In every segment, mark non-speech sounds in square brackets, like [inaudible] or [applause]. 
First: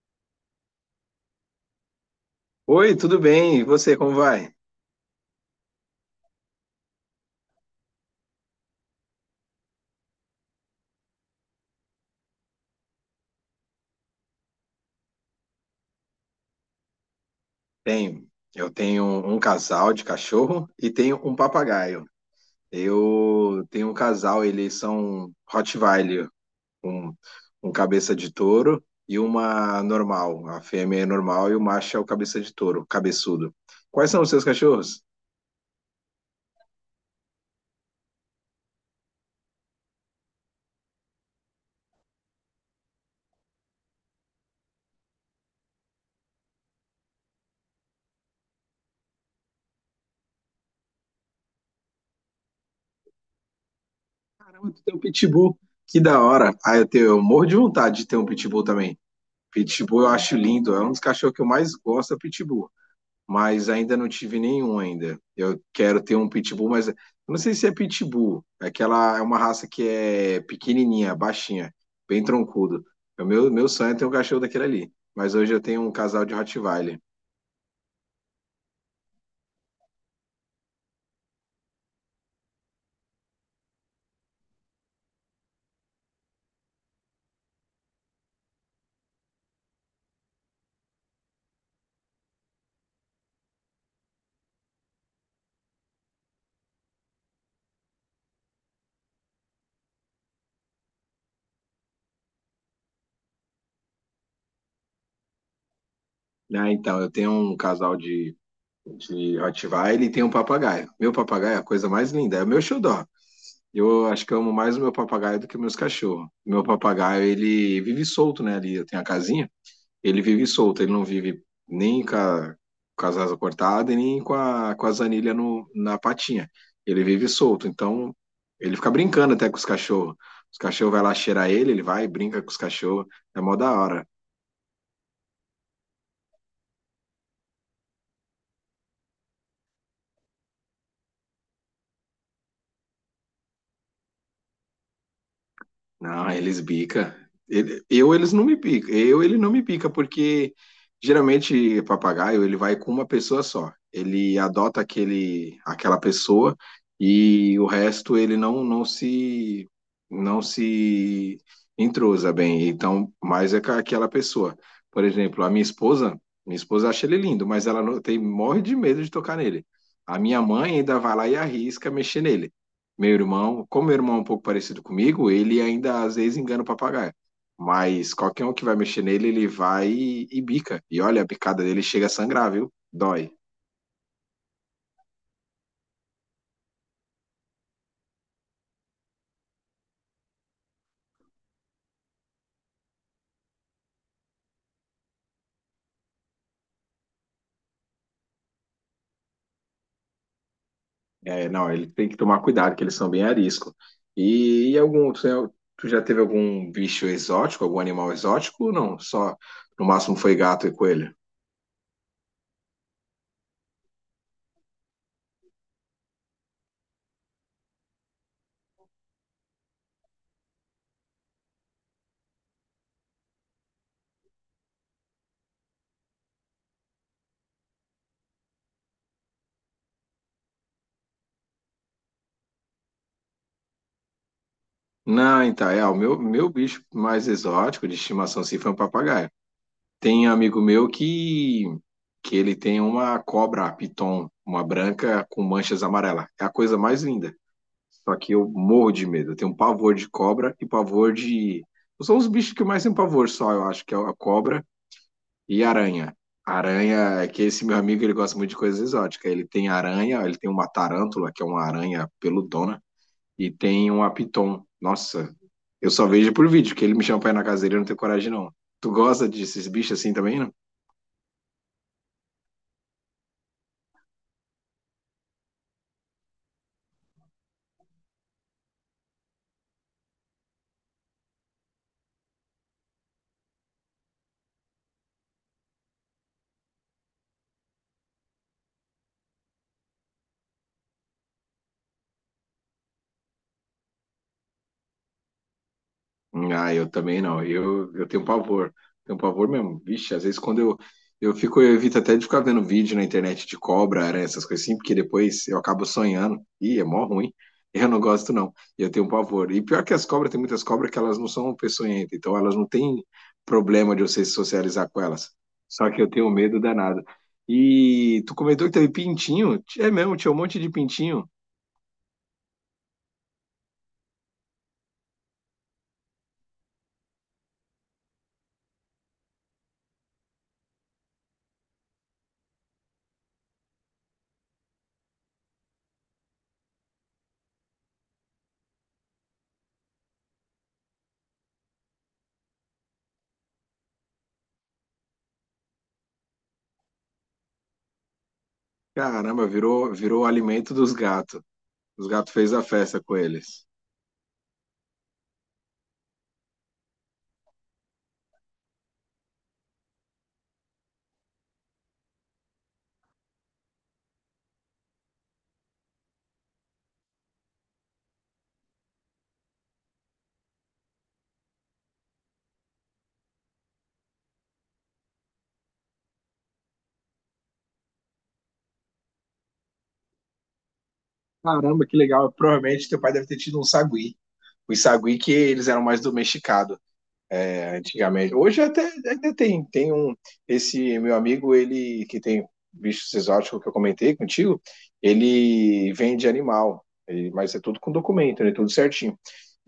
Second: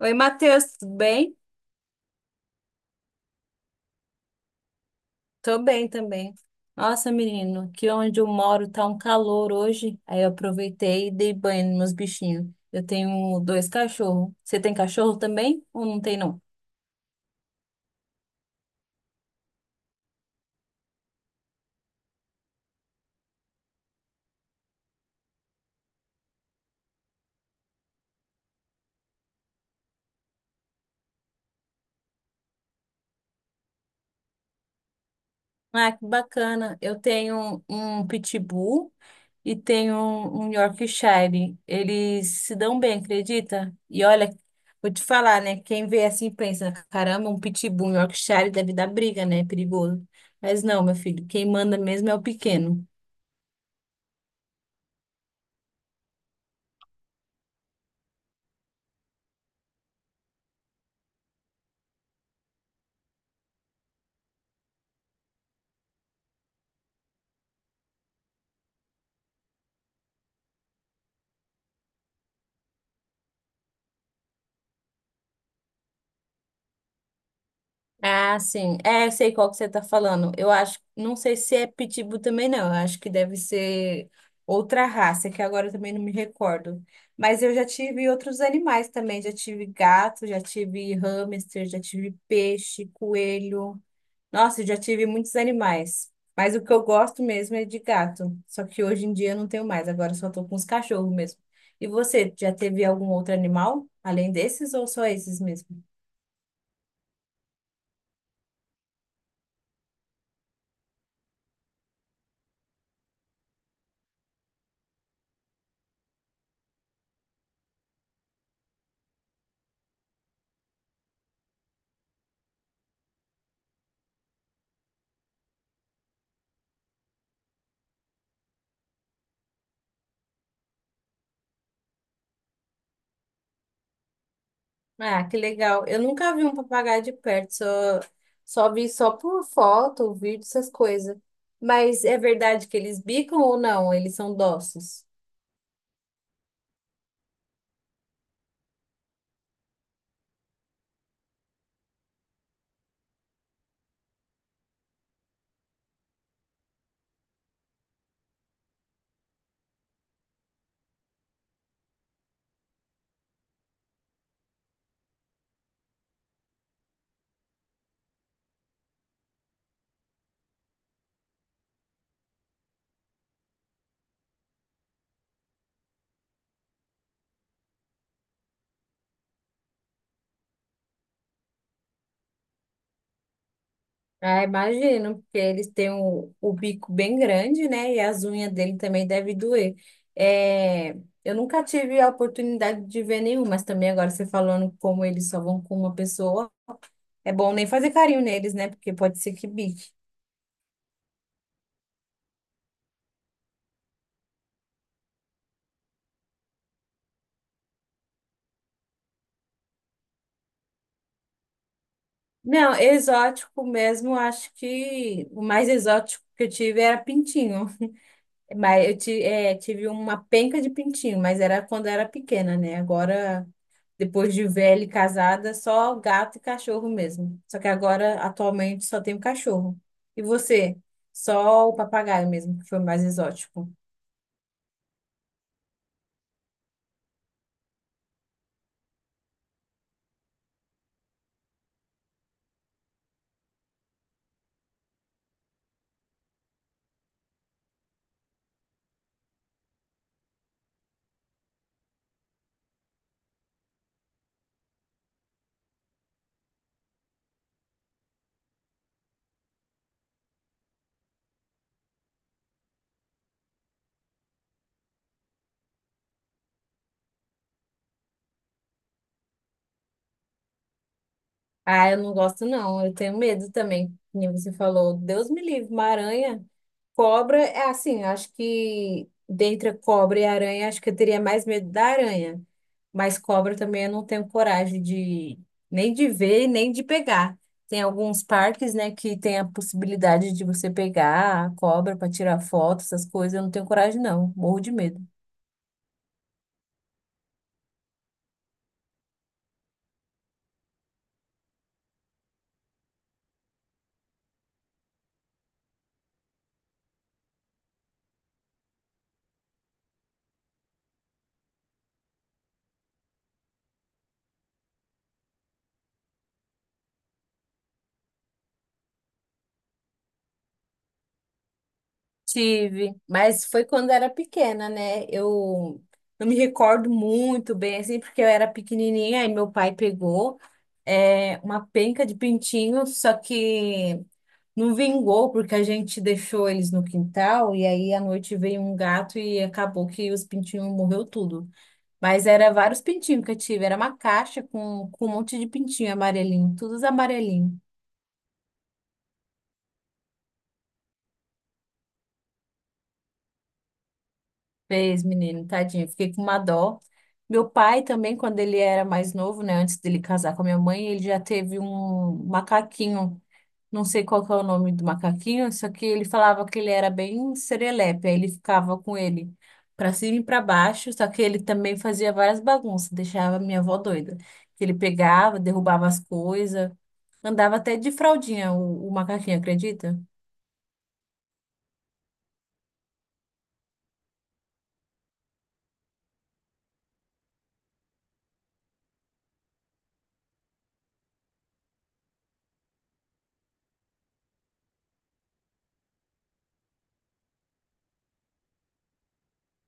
Oi, Matheus, tudo bem? Oi, tudo bem? E você, como vai? Tô bem também. Nossa, menino, aqui onde eu moro tá um calor hoje. Aí eu aproveitei e dei banho nos meus bichinhos. Eu tenho dois cachorros. Você tem cachorro também ou não tem, não? Tenho. Eu tenho um casal de cachorro e tenho um papagaio. Eu tenho um casal, eles são Rottweiler, um, um cabeça de touro e uma normal. A fêmea é normal e o macho é o cabeça de touro, cabeçudo. Quais são os seus cachorros? Ah, que bacana. Eu tenho um pitbull e tenho um Yorkshire. Eles se dão bem, acredita? E olha, vou te falar, né? Quem vê assim pensa, caramba, um pitbull, um Yorkshire deve dar briga, né? Perigoso. Mas não, meu filho, quem manda mesmo é o pequeno. Caramba, tu tem um pitbull. Que da hora. Ah, eu morro de vontade de ter um pitbull também. Pitbull eu acho lindo, é um dos cachorros que eu mais gosto, é pitbull. Mas ainda não tive nenhum ainda. Eu quero ter um pitbull, mas eu não sei se é pitbull. Aquela é uma raça que é pequenininha, baixinha, bem troncudo. É. Meu sonho é ter um cachorro daquele ali. Mas hoje eu tenho um casal de Rottweiler. Ah, sim. É, eu sei qual que você tá falando. Eu acho, não sei se é pitbull também não. Eu acho que deve ser outra raça, que agora eu também não me recordo. Mas eu já tive outros animais também. Já tive gato, já tive hamster, já tive peixe, coelho. Nossa, eu já tive muitos animais. Mas o que eu gosto mesmo é de gato. Só que hoje em dia eu não tenho mais. Agora eu só tô com os cachorros mesmo. E você, já teve algum outro animal além desses ou só esses mesmo? Ah, então, eu tenho um casal de Rottweiler e tenho um papagaio. Meu papagaio é a coisa mais linda, é o meu xodó. Eu acho que eu amo mais o meu papagaio do que os meus cachorros. Meu papagaio, ele vive solto, né, ali. Eu tenho a casinha. Ele vive solto, ele não vive nem com as asas cortadas e nem com as anilhas no, na patinha. Ele vive solto, então ele fica brincando até com os cachorros. Os cachorros vai lá cheirar ele, ele vai, e brinca com os cachorros. É mó da hora. Ah, que legal. Eu nunca vi um papagaio de perto, só vi só por foto, vídeo, essas coisas. Mas é verdade que eles bicam ou não? Eles são dóceis. Não, eles bica. Ele- eu eles não me pica. Eu ele não me pica porque geralmente papagaio ele vai com uma pessoa só. Ele adota aquele aquela pessoa e o resto ele não se entrosa bem. Então, mais é com aquela pessoa. Por exemplo, a minha esposa acha ele lindo, mas ela não, tem morre de medo de tocar nele. A minha mãe ainda vai lá e arrisca mexer nele. Meu irmão, como meu irmão é um pouco parecido comigo, ele ainda às vezes engana o papagaio. Mas qualquer um que vai mexer nele, ele vai e bica. E olha, a picada dele chega a sangrar, viu? Dói. Ah, imagino, porque eles têm o bico bem grande, né? E as unhas dele também devem doer. É, eu nunca tive a oportunidade de ver nenhum, mas também agora você falando como eles só vão com uma pessoa, é bom nem fazer carinho neles, né? Porque pode ser que bique. É, não, ele tem que tomar cuidado, que eles são bem arisco. E tu já teve algum bicho exótico, algum animal exótico? Ou não, só no máximo foi gato e coelho. Não, exótico mesmo, acho que o mais exótico que eu tive era pintinho. Mas tive uma penca de pintinho, mas era quando eu era pequena, né? Agora, depois de velha e casada, só gato e cachorro mesmo. Só que agora, atualmente, só tenho cachorro. E você? Só o papagaio mesmo, que foi o mais exótico. Não, então, é, o meu bicho mais exótico de estimação, assim, foi um papagaio. Tem um amigo meu que ele tem uma cobra piton, uma branca com manchas amarelas. É a coisa mais linda. Só que eu morro de medo. Eu tenho um pavor de cobra e pavor de. São os bichos que eu mais tenho pavor só, eu acho, que é a cobra e aranha. Aranha, é que esse meu amigo ele gosta muito de coisas exóticas. Ele tem aranha, ele tem uma tarântula, que é uma aranha peludona, e tem um piton. Nossa, eu só vejo por vídeo, que ele me chama pra ir na casa dele, eu não tenho coragem, não. Tu gosta desses bichos assim também, não? Ah, eu não gosto, não. Eu tenho medo também. Como você falou, Deus me livre, uma aranha. Cobra, é assim, acho que dentre a cobra e a aranha, acho que eu teria mais medo da aranha. Mas cobra também eu não tenho coragem de nem de ver, nem de pegar. Tem alguns parques, né, que tem a possibilidade de você pegar a cobra para tirar foto, essas coisas. Eu não tenho coragem, não. Morro de medo. Ah, eu também não. Eu tenho pavor. Tenho pavor mesmo. Vixe, às vezes quando eu evito até de ficar vendo vídeo na internet de cobra, aranha, essas coisas assim, porque depois eu acabo sonhando. Ih, é mó ruim. [laughs] Eu não gosto, não. Eu tenho pavor. E pior que as cobras, tem muitas cobras que elas não são peçonhentas, então elas não têm problema de você se socializar com elas. Só que eu tenho medo danado. E tu comentou que teve pintinho? É mesmo, tinha um monte de pintinho. Tive, mas foi quando era pequena, né? Eu não me recordo muito bem, assim, porque eu era pequenininha. E meu pai pegou uma penca de pintinho, só que não vingou porque a gente deixou eles no quintal e aí à noite veio um gato e acabou que os pintinhos morreu tudo. Mas era vários pintinhos que eu tive, era uma caixa com um monte de pintinho amarelinho, todos amarelinhos. Caramba, virou alimento dos gatos. Os gatos fez a festa com eles. Fez, menino, tadinho, fiquei com uma dó. Meu pai também, quando ele era mais novo, né, antes dele casar com a minha mãe, ele já teve um macaquinho. Não sei qual que é o nome do macaquinho, só que ele falava que ele era bem serelepe, aí ele ficava com ele para cima e para baixo, só que ele também fazia várias bagunças, deixava a minha avó doida. Que ele pegava, derrubava as coisas, andava até de fraldinha o macaquinho, acredita? Caramba, que legal. Provavelmente teu pai deve ter tido um sagui. Os sagui que eles eram mais domesticados, né, antigamente. Hoje até ainda tem, tem esse meu amigo, ele que tem bichos exóticos que eu comentei contigo, ele vende animal, ele- mas é tudo com documento, né, tudo certinho.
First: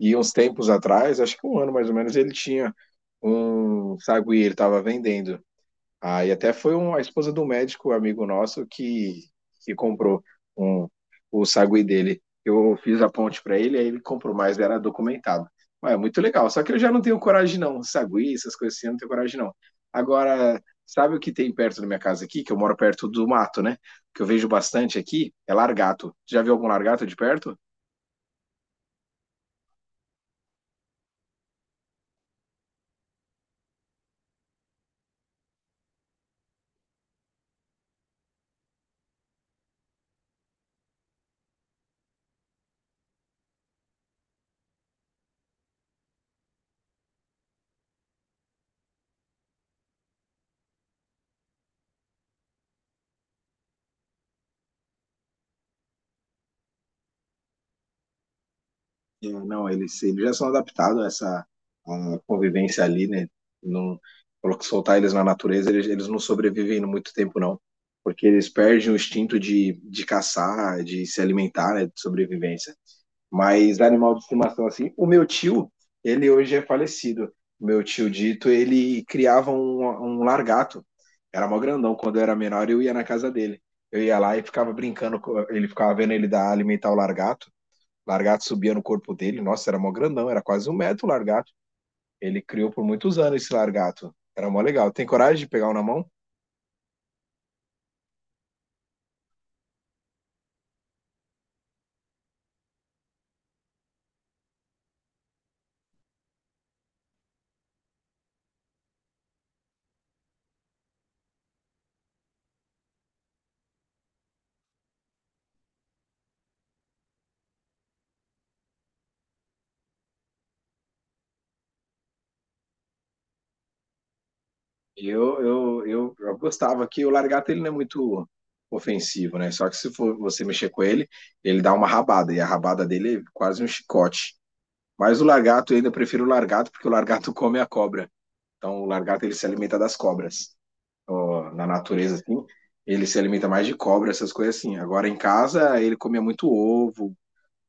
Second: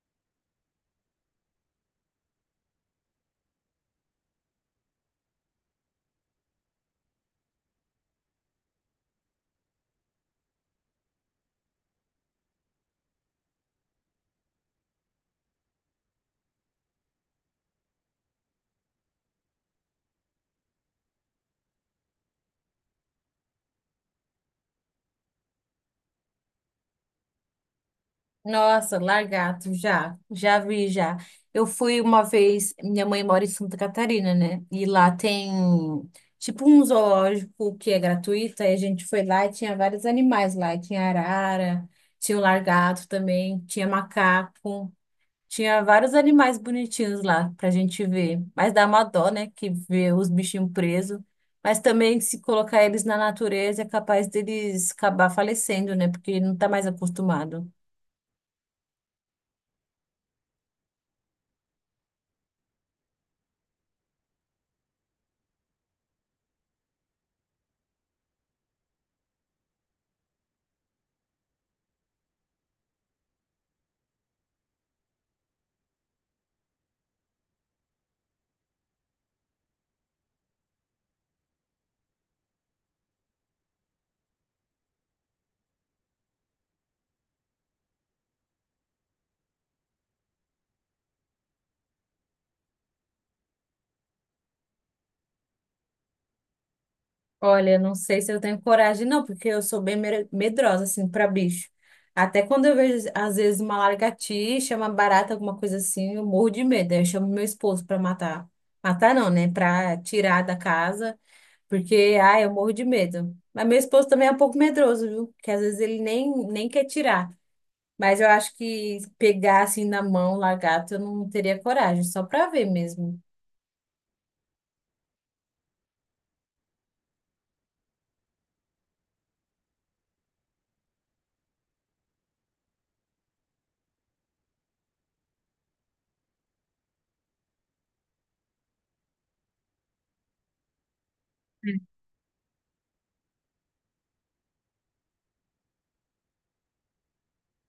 E uns tempos atrás, acho que um ano mais ou menos, ele tinha um sagui, ele estava vendendo. Aí até foi a esposa do médico, amigo nosso, que comprou um, o sagui dele. Eu fiz a ponte para ele, aí ele comprou, mas era documentado. Mas é muito legal. Só que eu já não tenho coragem, não. Sagui, essas coisas assim, eu não tenho coragem, não. Agora, sabe o que tem perto da minha casa aqui? Que eu moro perto do mato, né? Que eu vejo bastante aqui, é largato. Já viu algum largato de perto? Nossa, lagarto, já, já vi, já. Eu fui uma vez, minha mãe mora em Santa Catarina, né? E lá tem tipo um zoológico que é gratuito, aí a gente foi lá e tinha vários animais lá, e tinha arara, tinha o lagarto também, tinha macaco, tinha vários animais bonitinhos lá pra gente ver. Mas dá uma dó, né, que ver os bichinhos presos. Mas também se colocar eles na natureza é capaz deles acabar falecendo, né? Porque não tá mais acostumado. É, não, eles já são adaptados a convivência ali, né? Não, colo- soltar eles na natureza, eles não sobrevivem muito tempo, não. Porque eles perdem o instinto de caçar, de se alimentar, né? De sobrevivência. Mas animal de estimação, assim, o meu tio, ele hoje é falecido. Meu tio Dito, ele criava um largato. Era mó grandão. Quando eu era menor, eu ia na casa dele. Eu ia lá e ficava brincando, ele ficava vendo ele dar alimentar o largato. Largato subia no corpo dele, nossa, era mó grandão, era quase um metro o largato. Ele criou por muitos anos esse largato. Era mó legal. Tem coragem de pegar um na mão? Olha, não sei se eu tenho coragem, não, porque eu sou medrosa, assim, para bicho. Até quando eu vejo, às vezes, uma lagartixa, uma barata, alguma coisa assim, eu morro de medo. Aí eu chamo meu esposo para matar. Matar não, né? Para tirar da casa, porque, ai, eu morro de medo. Mas meu esposo também é um pouco medroso, viu? Porque às vezes ele nem quer tirar. Mas eu acho que pegar assim na mão, lagarto, eu não teria coragem, só para ver mesmo. Eu gostava que o largato ele não é muito ofensivo, né? Só que se for você mexer com ele, ele dá uma rabada, e a rabada dele é quase um chicote. Mas o largato, eu ainda prefiro o largato, porque o largato [laughs] come a cobra. Então o largato ele se alimenta das cobras. Ó, na natureza, assim, ele se alimenta mais de cobra, essas coisas assim. Agora em casa, ele comia muito ovo,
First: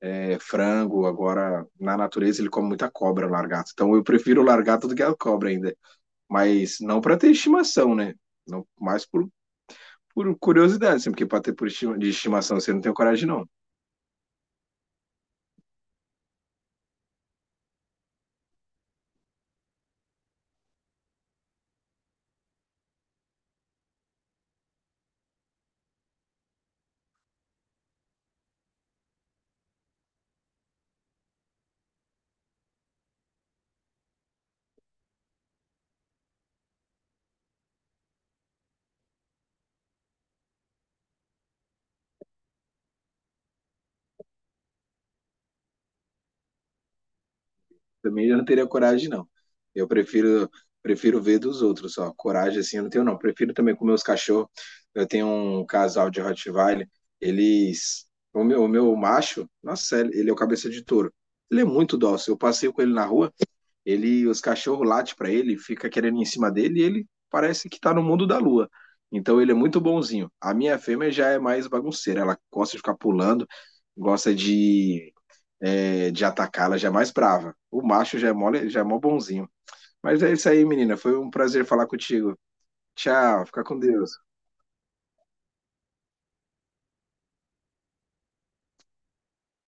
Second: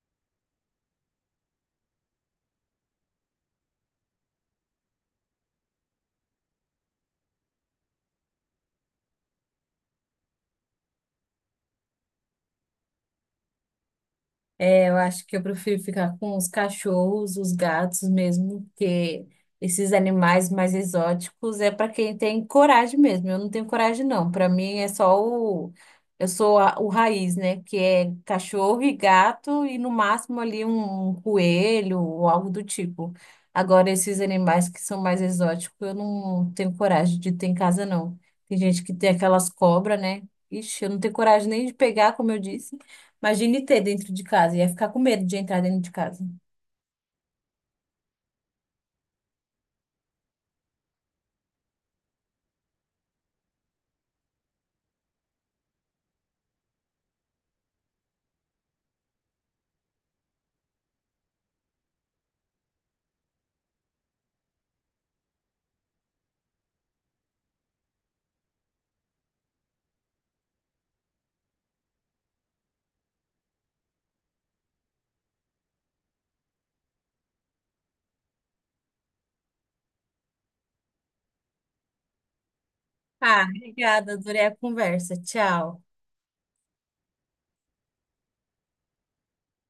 é, frango, agora na natureza ele come muita cobra, o largato. Então eu prefiro o largato do que a cobra ainda. Mas não para ter estimação, né? Não, mais por curiosidade, assim, porque para ter por estima, de estimação você não tem coragem, não. É, eu acho que eu prefiro ficar com os cachorros, os gatos mesmo, porque esses animais mais exóticos é para quem tem coragem mesmo. Eu não tenho coragem, não. Para mim é só o. O raiz, né? Que é cachorro e gato e no máximo ali um coelho ou algo do tipo. Agora, esses animais que são mais exóticos, eu não tenho coragem de ter em casa, não. Tem gente que tem aquelas cobras, né? Ixi, eu não tenho coragem nem de pegar, como eu disse. Imagine ter dentro de casa, ia ficar com medo de entrar dentro de casa. Também eu não teria coragem, não. Eu prefiro ver dos outros. Só coragem assim eu não tenho, não. Prefiro também com meus cachorros. Eu tenho um casal de Rottweiler, eles. O meu macho, nossa, ele é o cabeça de touro. Ele é muito dócil. Eu passeio com ele na rua. Os cachorros latem para ele, fica querendo ir em cima dele e ele parece que tá no mundo da lua. Então ele é muito bonzinho. A minha fêmea já é mais bagunceira, ela gosta de ficar pulando, gosta de atacar, ela já é mais brava. O macho já é mole, já é mó bonzinho. Mas é isso aí, menina. Foi um prazer falar contigo. Ah, Tchau, fica com obrigada, Deus. adorei a conversa. Tchau.